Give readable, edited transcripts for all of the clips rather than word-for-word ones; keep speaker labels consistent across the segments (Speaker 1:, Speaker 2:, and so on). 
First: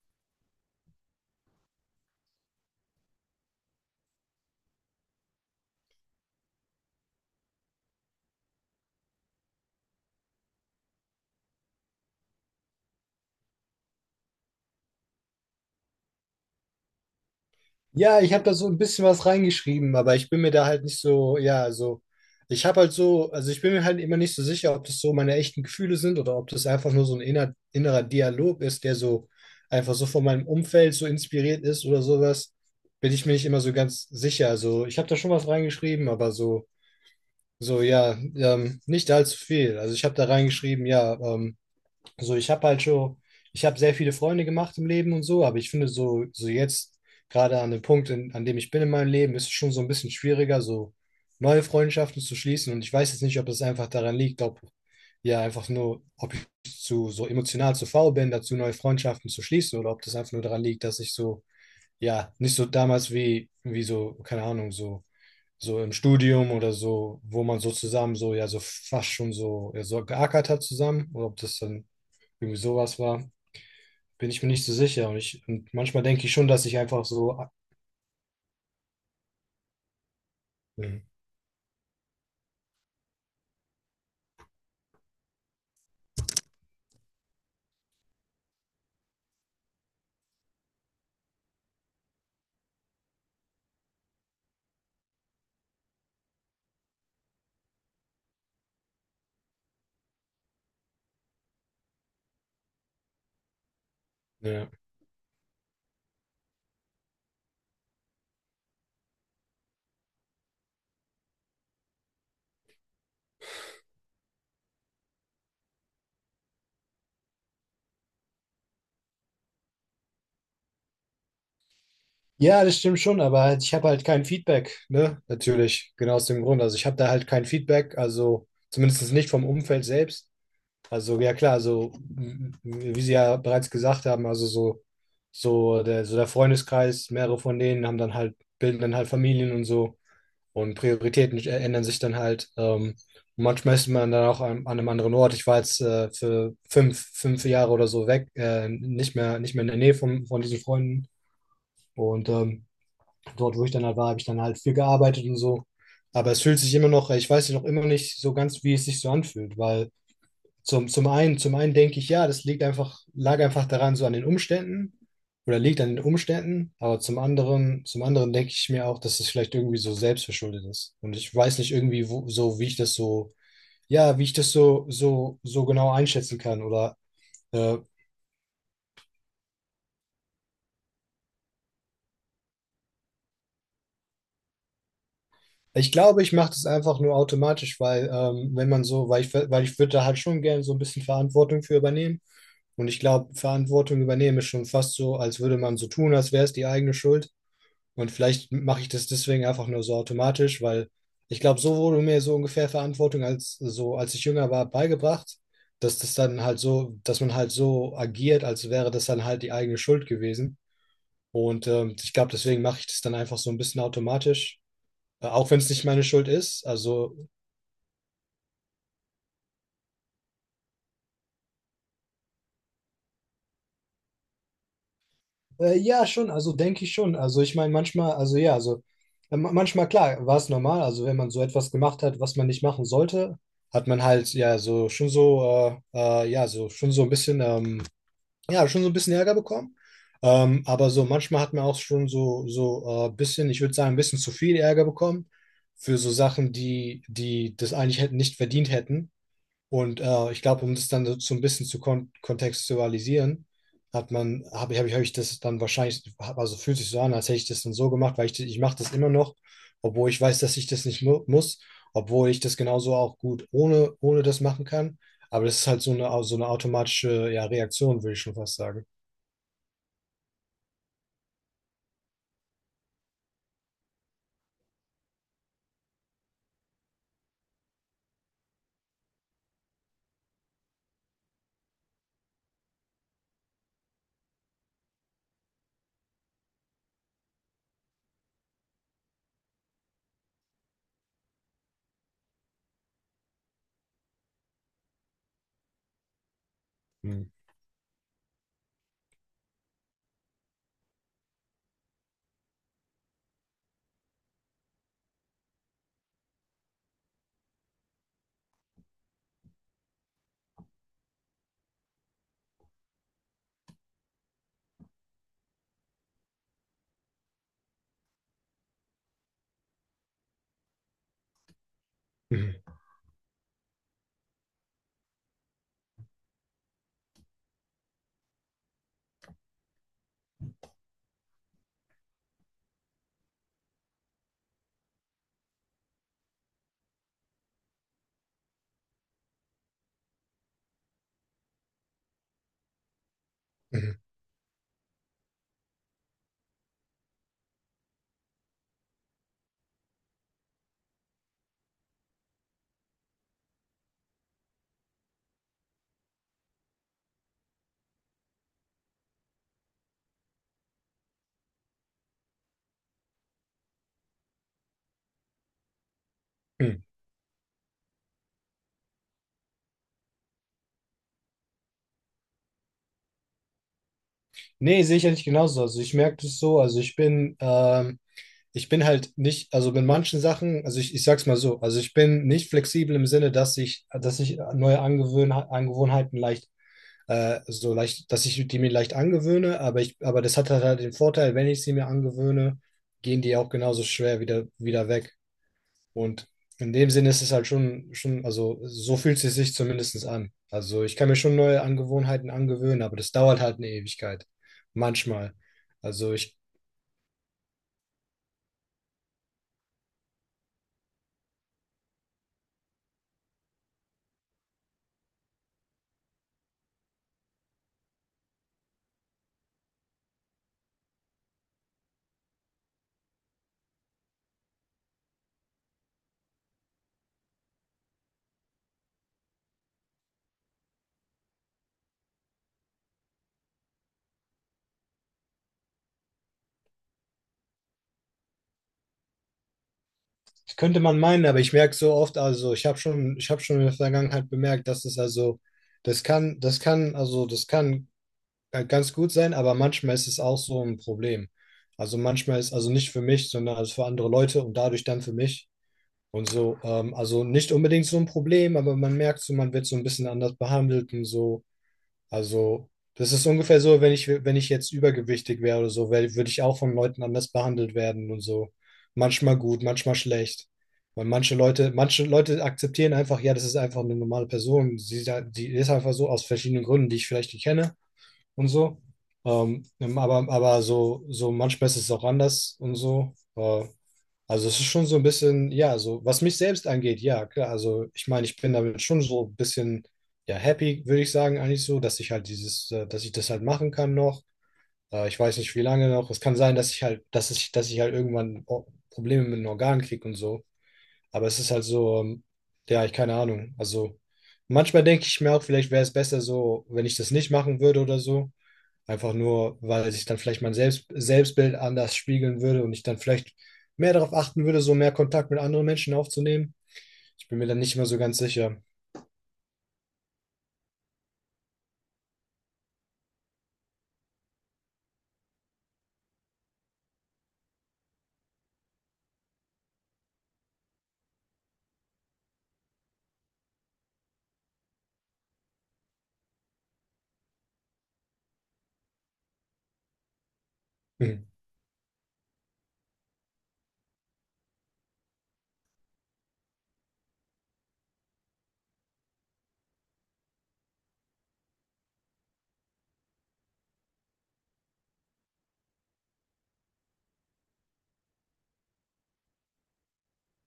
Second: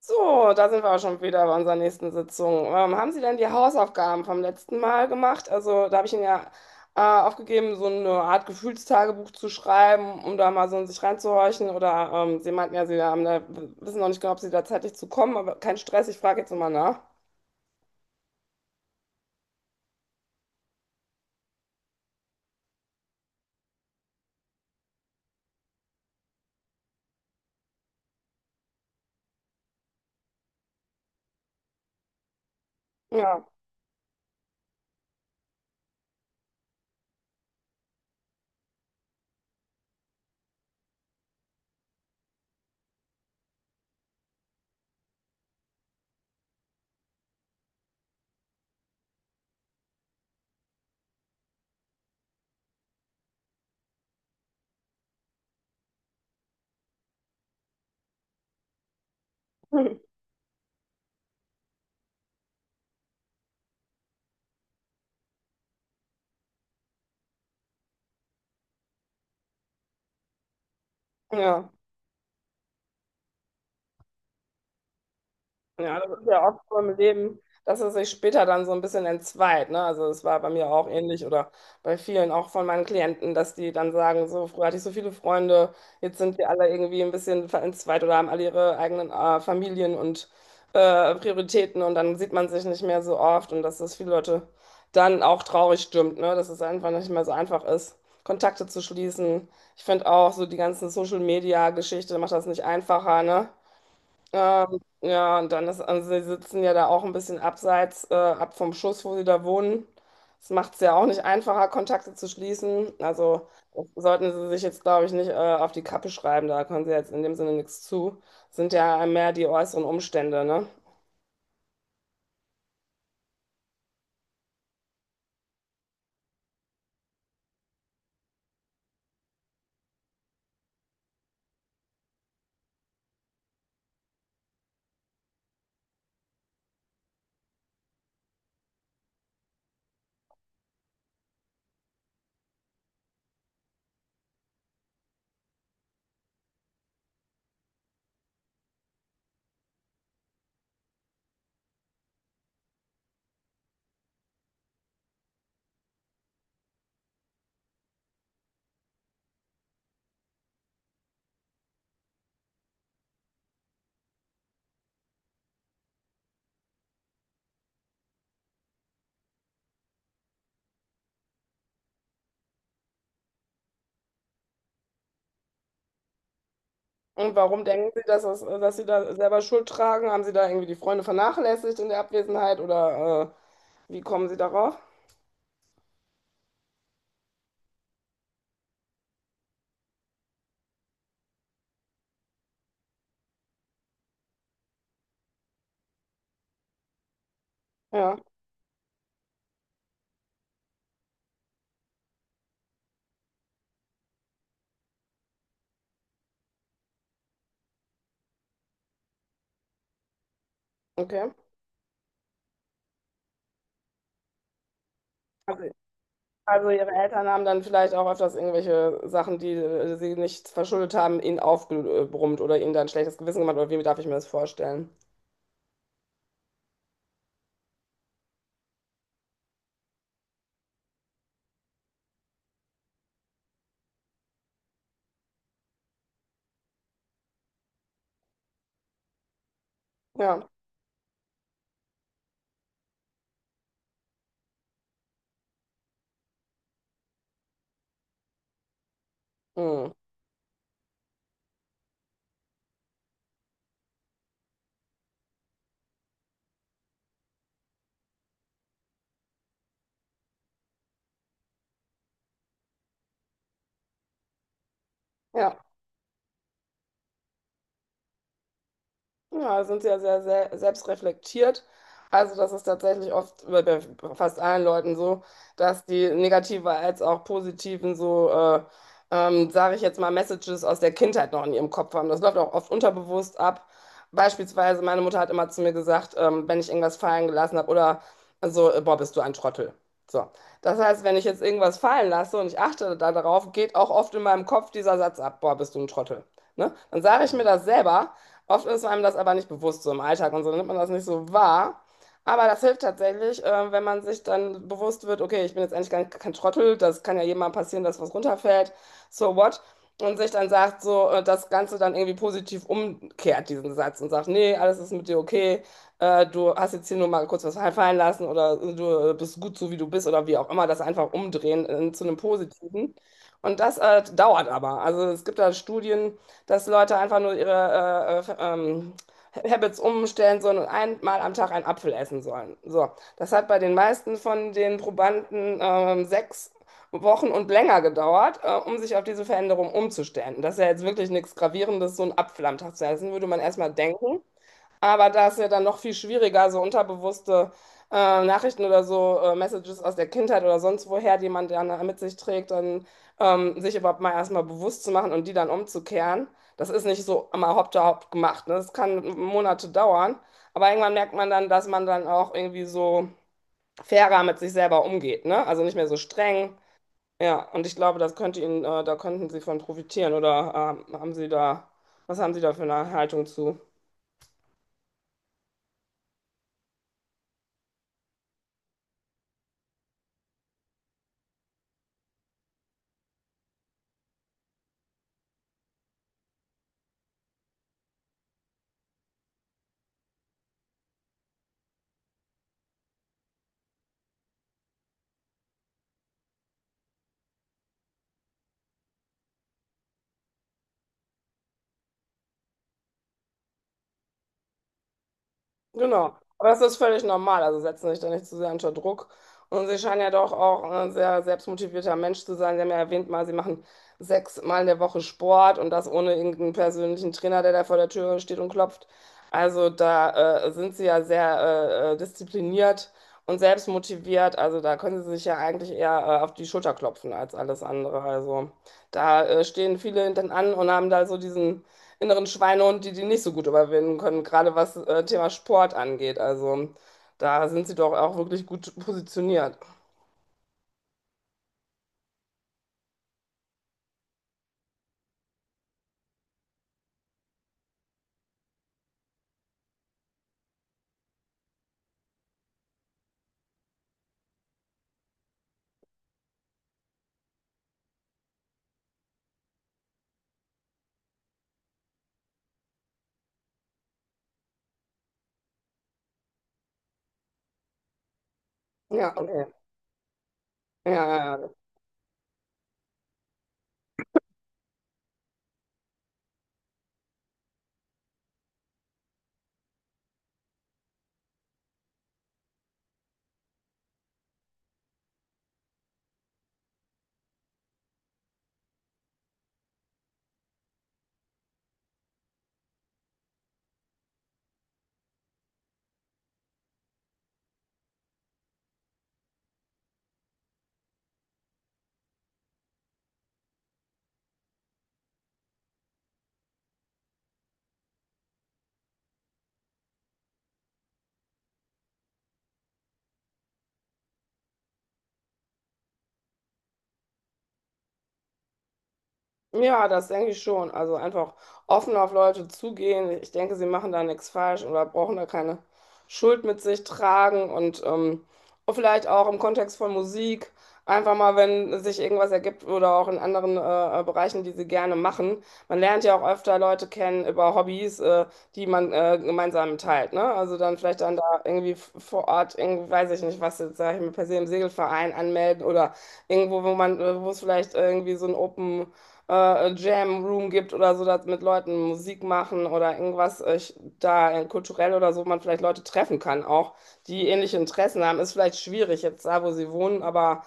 Speaker 1: So, da sind wir auch schon wieder bei unserer nächsten Sitzung. Haben Sie denn die Hausaufgaben vom letzten Mal gemacht? Also, da habe ich Ihnen ja aufgegeben, so eine Art Gefühlstagebuch zu schreiben, um da mal so in sich reinzuhorchen. Oder Sie meinten ja, Sie haben da, wissen noch nicht genau, ob Sie da zeitlich zu kommen, aber kein Stress, ich frage jetzt nochmal nach.
Speaker 2: Ja, ich habe da so ein bisschen was reingeschrieben, aber ich bin mir da halt nicht so, ja, so, ich habe halt so, also ich bin mir halt immer nicht so sicher, ob das so meine echten Gefühle sind oder ob das einfach nur so ein innerer Dialog ist, der so einfach so von meinem Umfeld so inspiriert ist oder sowas, bin ich mir nicht
Speaker 1: Ja.
Speaker 2: immer so ganz sicher. Also ich habe da schon was reingeschrieben, aber so, ja, nicht allzu viel. Also ich habe da reingeschrieben, ja, also ich habe halt schon, ich habe sehr viele Freunde gemacht im Leben und so, aber ich finde so jetzt, gerade an dem Punkt, an dem ich bin in meinem Leben, ist es schon so ein bisschen schwieriger, so neue Freundschaften zu schließen. Und ich weiß jetzt nicht, ob es einfach daran liegt, ob ja einfach nur, ob ich zu so emotional zu faul bin, dazu neue Freundschaften zu schließen, oder ob das einfach nur daran liegt, dass ich so, ja, nicht so damals wie so, keine Ahnung, so, im Studium oder so, wo man so zusammen so, ja, so fast schon so, ja, so geackert hat zusammen, oder ob das
Speaker 1: Ja.
Speaker 2: dann irgendwie sowas war, bin ich mir nicht so sicher. Und
Speaker 1: Ja,
Speaker 2: manchmal
Speaker 1: das
Speaker 2: denke
Speaker 1: ist
Speaker 2: ich
Speaker 1: ja
Speaker 2: schon,
Speaker 1: oft
Speaker 2: dass ich
Speaker 1: so im
Speaker 2: einfach
Speaker 1: Leben,
Speaker 2: so.
Speaker 1: dass es sich später dann so ein bisschen entzweit, ne? Also es war bei mir auch
Speaker 2: Mhm.
Speaker 1: ähnlich oder bei vielen auch von meinen Klienten, dass die dann sagen, so früher hatte ich so viele Freunde, jetzt sind wir alle irgendwie ein bisschen entzweit oder haben alle ihre eigenen Familien und Prioritäten und dann sieht man sich nicht mehr so oft und dass das viele Leute dann auch traurig stimmt, ne? Dass es einfach nicht mehr so einfach ist, Kontakte zu schließen. Ich finde auch so die ganzen Social-Media-Geschichte macht das nicht einfacher, ne?
Speaker 2: Ja.
Speaker 1: Ja, und dann ist, also Sie sitzen ja da auch ein bisschen abseits, ab vom Schuss, wo Sie da wohnen. Das macht es ja auch nicht einfacher, Kontakte zu schließen. Also das sollten Sie sich jetzt, glaube ich, nicht, auf die Kappe schreiben. Da können Sie jetzt in dem Sinne nichts zu. Sind ja mehr die äußeren Umstände, ne?
Speaker 2: Ja, das stimmt schon, aber halt, ich habe halt kein Feedback, ne? Natürlich, genau aus dem Grund. Also ich habe da halt kein Feedback, also zumindest nicht vom Umfeld selbst. Also ja klar, also wie Sie ja bereits gesagt haben, also so, so der Freundeskreis, mehrere von denen bilden dann halt Familien und so. Und Prioritäten ändern sich dann halt. Manchmal ist man dann auch an einem anderen Ort. Ich war jetzt für 5 Jahre oder so weg, nicht mehr in der Nähe von diesen Freunden. Und dort, wo ich dann halt war, habe ich dann halt viel gearbeitet und so. Aber es fühlt sich immer noch, ich weiß noch immer nicht so ganz, wie es sich so anfühlt, weil zum einen denke ich, ja, das liegt lag einfach daran, so an den Umständen oder liegt an den Umständen, aber zum anderen denke ich mir auch, dass es vielleicht irgendwie so selbstverschuldet ist. Und ich weiß nicht irgendwie wo, so, wie ich das so, ja, wie ich das so, genau einschätzen kann oder
Speaker 1: Und warum
Speaker 2: äh,
Speaker 1: denken Sie, dass Sie da selber Schuld tragen? Haben Sie da irgendwie die Freunde vernachlässigt in der Abwesenheit oder wie kommen Sie darauf?
Speaker 2: ich glaube, ich mache das einfach nur automatisch, weil wenn man so, weil ich würde da halt schon gerne so ein bisschen Verantwortung für übernehmen. Und ich glaube, Verantwortung übernehmen ist schon fast so, als würde man so tun, als wäre es die eigene Schuld. Und
Speaker 1: Ja,
Speaker 2: vielleicht mache ich das deswegen einfach nur so automatisch, weil ich glaube, so wurde mir so ungefähr Verantwortung als ich jünger war, beigebracht, dass das dann halt so, dass man halt so agiert, als wäre das dann halt die eigene Schuld gewesen.
Speaker 1: okay.
Speaker 2: Und ich glaube, deswegen mache ich das dann einfach so ein bisschen automatisch, auch wenn
Speaker 1: Also
Speaker 2: es nicht meine Schuld ist.
Speaker 1: Also Ihre
Speaker 2: Also
Speaker 1: Eltern haben dann vielleicht auch öfters irgendwelche Sachen, die Sie nicht verschuldet haben, Ihnen aufgebrummt oder Ihnen dann ein schlechtes Gewissen gemacht. Oder wie darf ich mir das vorstellen?
Speaker 2: Ja, schon, also denke ich schon. Also ich meine, manchmal, also ja, also manchmal, klar, war es normal. Also wenn man so etwas gemacht hat, was man nicht machen sollte, hat man halt ja so schon so, ja, so schon so ein bisschen, ja, schon so ein bisschen Ärger bekommen.
Speaker 1: Ja.
Speaker 2: Aber so manchmal hat man auch schon so, bisschen, ich würde sagen, ein bisschen zu viel Ärger bekommen für so Sachen, die das eigentlich hätten nicht verdient hätten.
Speaker 1: Hm.
Speaker 2: Und ich glaube, um das dann so ein bisschen zu kontextualisieren, hat man, habe ich, hab ich, hab ich das dann wahrscheinlich, also fühlt sich so an, als hätte ich das dann so gemacht, weil ich mache das immer noch, obwohl ich weiß, dass ich das nicht mu muss, obwohl ich das genauso auch gut ohne das machen kann. Aber das
Speaker 1: Ja.
Speaker 2: ist halt so eine automatische, ja, Reaktion, würde ich schon fast sagen.
Speaker 1: Ja, sind Sie ja sehr, sehr selbstreflektiert. Also das ist tatsächlich oft bei fast allen Leuten so, dass die negativen als auch positiven so, sage ich jetzt mal, Messages aus der Kindheit noch in ihrem Kopf haben. Das läuft auch oft unterbewusst ab. Beispielsweise meine Mutter hat immer zu mir gesagt, wenn ich irgendwas fallen gelassen habe oder so, boah, bist du ein Trottel. So. Das heißt, wenn ich jetzt irgendwas fallen lasse und ich achte da darauf, geht auch oft in meinem Kopf dieser Satz ab, boah, bist du ein Trottel. Ne? Dann
Speaker 2: Hm.
Speaker 1: sage ich mir das selber. Oft ist einem das aber nicht bewusst so im Alltag und so nimmt man das nicht so wahr. Aber das hilft tatsächlich, wenn man sich dann bewusst wird, okay, ich bin jetzt eigentlich gar nicht, kein Trottel, das kann ja jedem mal passieren, dass was runterfällt, so what? Und sich dann sagt, so das Ganze dann irgendwie positiv umkehrt, diesen Satz, und sagt, nee, alles ist mit dir okay, du hast jetzt hier nur mal kurz was fallen lassen oder du bist gut so, wie du bist oder wie auch immer, das einfach umdrehen zu einem
Speaker 2: Mhm,
Speaker 1: Positiven. Und das dauert aber. Also es gibt da Studien, dass Leute einfach nur ihre Habits umstellen sollen und einmal am Tag einen Apfel essen sollen. So, das hat bei den meisten von den Probanden 6 Wochen und länger gedauert, um sich auf diese Veränderung umzustellen. Und das ist ja jetzt wirklich nichts Gravierendes, so einen Apfel am Tag zu essen, würde man erstmal
Speaker 2: mhm,
Speaker 1: denken. Aber da ist ja dann noch viel schwieriger, so unterbewusste Nachrichten oder so, Messages aus der Kindheit oder sonst woher, die man dann mit sich trägt, dann sich überhaupt mal erstmal bewusst zu machen und die dann umzukehren. Das ist nicht so immer hopp da hopp gemacht. Ne? Das kann Monate dauern. Aber irgendwann merkt man dann, dass man dann auch irgendwie so fairer mit sich selber umgeht, ne? Also nicht mehr so streng.
Speaker 2: mhm.
Speaker 1: Ja, und ich glaube, das könnte Ihnen, da könnten Sie von profitieren. Oder haben Sie da, was haben Sie da für eine Haltung zu?
Speaker 2: Nee, sehe ich ja nicht genauso. Also ich merke das so, also ich bin halt nicht, also mit manchen Sachen, also ich sag's mal so, also ich bin nicht flexibel im Sinne, dass ich neue Angewöhn Angewohnheiten leicht, so leicht, dass ich die mir leicht angewöhne, aber das hat halt den Vorteil, wenn ich sie mir angewöhne, gehen die auch genauso schwer wieder weg. Und in dem Sinne ist es halt schon, also so fühlt es sich zumindest an. Also ich kann mir schon neue Angewohnheiten angewöhnen, aber das dauert halt eine Ewigkeit. Manchmal. Also
Speaker 1: Genau,
Speaker 2: ich.
Speaker 1: aber das ist völlig normal. Also setzen sich da nicht zu sehr unter Druck. Und Sie scheinen ja doch auch ein sehr selbstmotivierter Mensch zu sein. Sie haben ja erwähnt mal, Sie machen 6 Mal in der Woche Sport und das ohne irgendeinen persönlichen Trainer, der da vor der Tür steht und klopft. Also da sind Sie ja sehr diszipliniert und selbstmotiviert. Also da können Sie sich ja eigentlich eher auf die Schulter klopfen als alles andere. Also da stehen viele hinten an und haben da so diesen inneren Schweinehund, die die nicht so gut überwinden können, gerade was Thema Sport angeht. Also da sind Sie doch auch wirklich gut positioniert.
Speaker 2: Das könnte man meinen, aber ich merke so oft, also ich habe schon in der Vergangenheit bemerkt, dass es also, das kann ganz gut sein, aber manchmal ist es auch so ein Problem. Also manchmal ist, also nicht für mich, sondern also für andere Leute und dadurch dann für mich. Und so, also nicht unbedingt so ein Problem, aber man merkt so, man wird so ein bisschen anders behandelt und so. Also, das ist ungefähr so, wenn ich jetzt übergewichtig wäre oder so, würde ich auch von Leuten anders behandelt werden und so.
Speaker 1: Ja,
Speaker 2: Manchmal
Speaker 1: okay.
Speaker 2: gut, manchmal schlecht.
Speaker 1: Ja,
Speaker 2: Weil
Speaker 1: ja. Ja.
Speaker 2: Manche Leute akzeptieren einfach, ja, das ist einfach eine normale Person. Die ist einfach so aus verschiedenen Gründen, die ich vielleicht nicht kenne und so. Aber, so, manchmal ist es auch anders und so. Also es ist schon so ein bisschen, ja, so was mich selbst angeht, ja, klar. Also ich meine, ich bin damit schon so ein bisschen, ja, happy, würde ich sagen, eigentlich so, dass ich das halt machen kann noch. Ich weiß nicht, wie lange noch. Es kann sein, dass ich halt irgendwann Probleme mit den Organen kriege und so. Aber es ist halt so, ja, ich keine Ahnung. Also manchmal denke ich mir auch, vielleicht wäre es besser so, wenn ich das nicht machen würde oder so. Einfach nur, weil sich dann vielleicht mein Selbstbild anders spiegeln würde und ich dann vielleicht mehr darauf achten würde, so mehr Kontakt mit anderen Menschen aufzunehmen. Ich bin mir dann nicht mehr so ganz sicher.
Speaker 1: Ja, das denke ich schon. Also einfach offen auf Leute zugehen. Ich denke, Sie machen da nichts falsch oder brauchen da keine Schuld mit sich tragen. Und vielleicht auch im Kontext von Musik, einfach mal, wenn sich irgendwas ergibt oder auch in anderen Bereichen, die Sie gerne machen. Man lernt ja auch öfter Leute kennen über Hobbys, die man gemeinsam teilt. Ne? Also dann vielleicht dann
Speaker 2: Mhm.
Speaker 1: da irgendwie vor Ort, irgendwie, weiß ich nicht, was jetzt, sag ich mal, per se im Segelverein anmelden oder irgendwo, wo man, wo es vielleicht irgendwie so ein Open Jam Room gibt oder so, dass mit Leuten Musik machen oder irgendwas da kulturell oder so man vielleicht Leute treffen kann auch, die ähnliche Interessen haben. Ist vielleicht schwierig jetzt da, wo Sie wohnen, aber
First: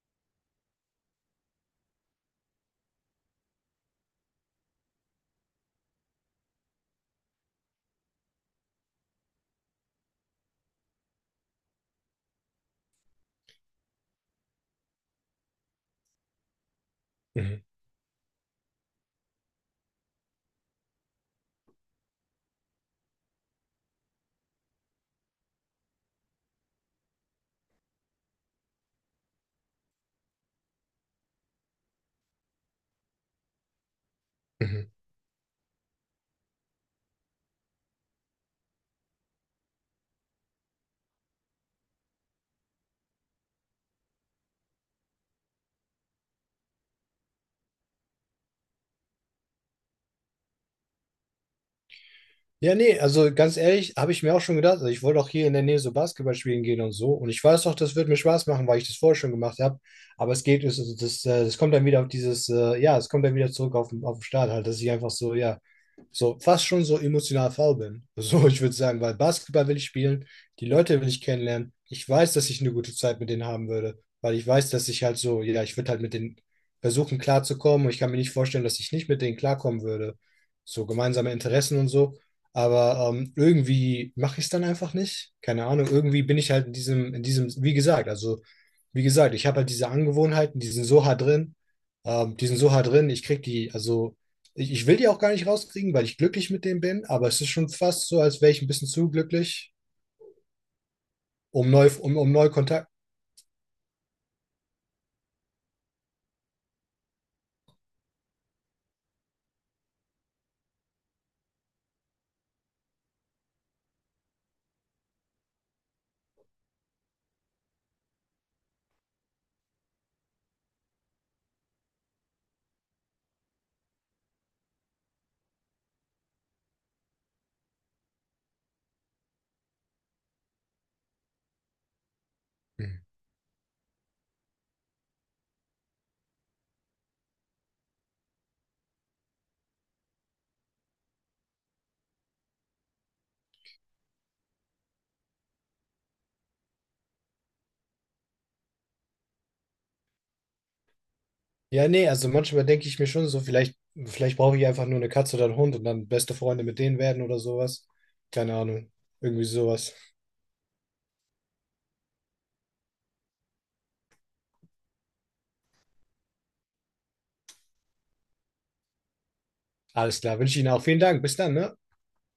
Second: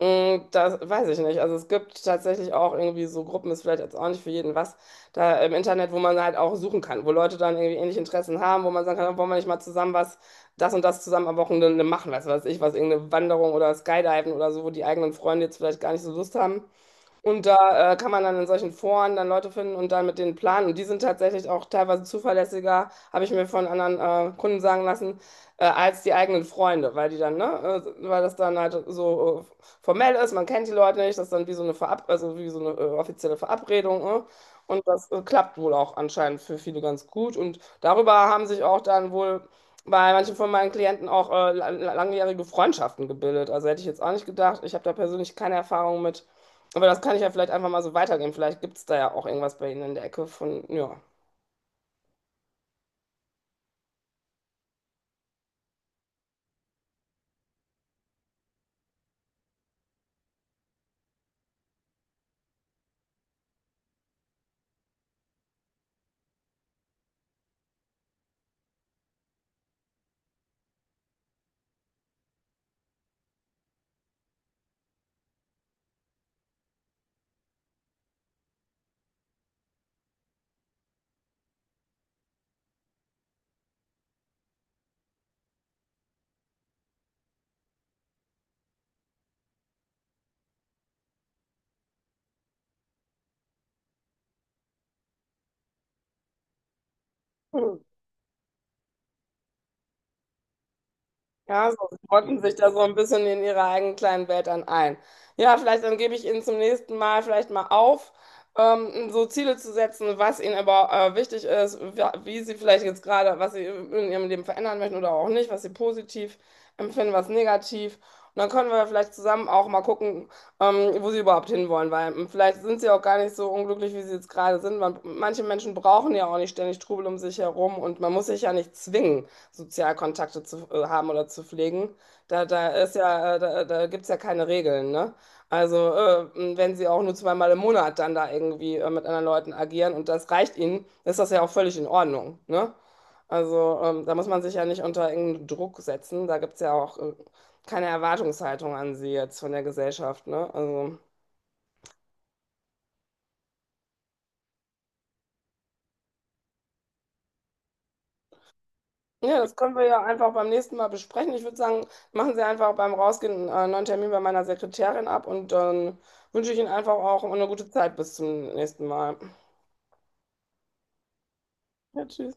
Speaker 1: mh, das weiß ich nicht. Also es gibt tatsächlich auch irgendwie so Gruppen, ist vielleicht jetzt auch nicht für jeden was, da im Internet, wo man halt auch suchen kann, wo Leute dann irgendwie ähnliche Interessen haben, wo man sagen kann, wollen wir nicht mal zusammen was das und das zusammen am Wochenende machen, was weiß ich, was irgendeine Wanderung oder Skydiven oder so, wo die eigenen Freunde jetzt vielleicht gar nicht so Lust haben. Und
Speaker 2: Mhm.
Speaker 1: da kann man dann in solchen Foren dann Leute finden und dann mit denen planen. Und die sind tatsächlich auch teilweise zuverlässiger, habe ich mir von anderen Kunden sagen lassen, als die eigenen Freunde, weil die dann, ne, weil das dann halt so formell ist, man kennt die Leute nicht, das ist dann wie so eine Verab also wie so eine offizielle Verabredung. Ne? Und
Speaker 2: Mhm.
Speaker 1: das klappt wohl auch anscheinend für viele ganz gut. Und darüber haben sich auch dann wohl bei manchen von meinen Klienten auch langjährige Freundschaften gebildet. Also hätte ich jetzt auch nicht gedacht. Ich habe da persönlich keine Erfahrung mit. Aber das kann ich ja vielleicht einfach mal so weitergeben. Vielleicht gibt es da ja auch irgendwas bei Ihnen in der Ecke von, ja.
Speaker 2: Ja, nee, also ganz ehrlich, habe ich mir auch schon gedacht, also ich wollte auch hier in der Nähe so Basketball spielen gehen und so. Und ich weiß auch, das wird mir Spaß machen, weil ich das vorher schon gemacht habe. Aber es geht, das, das kommt dann wieder auf es kommt dann wieder zurück auf den Start halt, dass ich einfach so, ja, so fast schon so emotional faul bin. So, ich würde sagen, weil Basketball will ich spielen, die Leute will ich kennenlernen. Ich weiß, dass ich eine gute Zeit mit denen haben würde, weil ich weiß, dass ich halt so, ja, ich würde halt mit denen versuchen klarzukommen und ich kann mir nicht vorstellen, dass ich nicht mit denen klarkommen würde. So gemeinsame Interessen und so. Aber irgendwie mache ich es dann einfach nicht. Keine Ahnung, irgendwie bin ich halt in diesem, wie gesagt, ich habe halt diese Angewohnheiten, die sind so hart drin, ich krieg die, also ich will die auch gar nicht rauskriegen, weil ich glücklich mit denen bin, aber es ist schon fast so, als wäre ich ein bisschen zu glücklich,
Speaker 1: Ja, so, Sie
Speaker 2: um
Speaker 1: rotten
Speaker 2: neu
Speaker 1: sich da so
Speaker 2: Kontakt.
Speaker 1: ein bisschen in Ihrer eigenen kleinen Welt dann ein. Ja, vielleicht dann gebe ich Ihnen zum nächsten Mal vielleicht mal auf, so Ziele zu setzen, was Ihnen aber wichtig ist, wie Sie vielleicht jetzt gerade, was Sie in Ihrem Leben verändern möchten oder auch nicht, was Sie positiv empfinden, was negativ. Und dann können wir vielleicht zusammen auch mal gucken, wo Sie überhaupt hinwollen, weil vielleicht sind Sie auch gar nicht so unglücklich, wie Sie jetzt gerade sind. Manche Menschen brauchen ja auch nicht ständig Trubel um sich herum und man muss sich ja nicht zwingen. Sozialkontakte zu haben oder zu pflegen. Da ist ja, da gibt es ja keine Regeln, ne? Also, wenn Sie auch nur zweimal im Monat dann da irgendwie mit anderen Leuten agieren und das reicht Ihnen, ist das ja auch völlig in Ordnung, ne? Also, da muss man sich ja nicht unter irgendeinen Druck setzen. Da gibt es ja auch keine Erwartungshaltung an Sie jetzt von der Gesellschaft, ne? Also.
Speaker 2: Ja, nee, also manchmal denke ich mir schon so, vielleicht brauche ich einfach nur eine Katze oder einen Hund und dann beste Freunde mit denen werden oder sowas. Keine Ahnung,
Speaker 1: Ja,
Speaker 2: irgendwie
Speaker 1: das können wir
Speaker 2: sowas.
Speaker 1: ja einfach beim nächsten Mal besprechen. Ich würde sagen, machen Sie einfach beim Rausgehen einen neuen Termin bei meiner Sekretärin ab und dann wünsche ich Ihnen einfach auch eine gute Zeit bis zum nächsten Mal.
Speaker 2: Alles klar, wünsche Ihnen auch vielen Dank. Bis dann, ne?
Speaker 1: Ja, tschüss.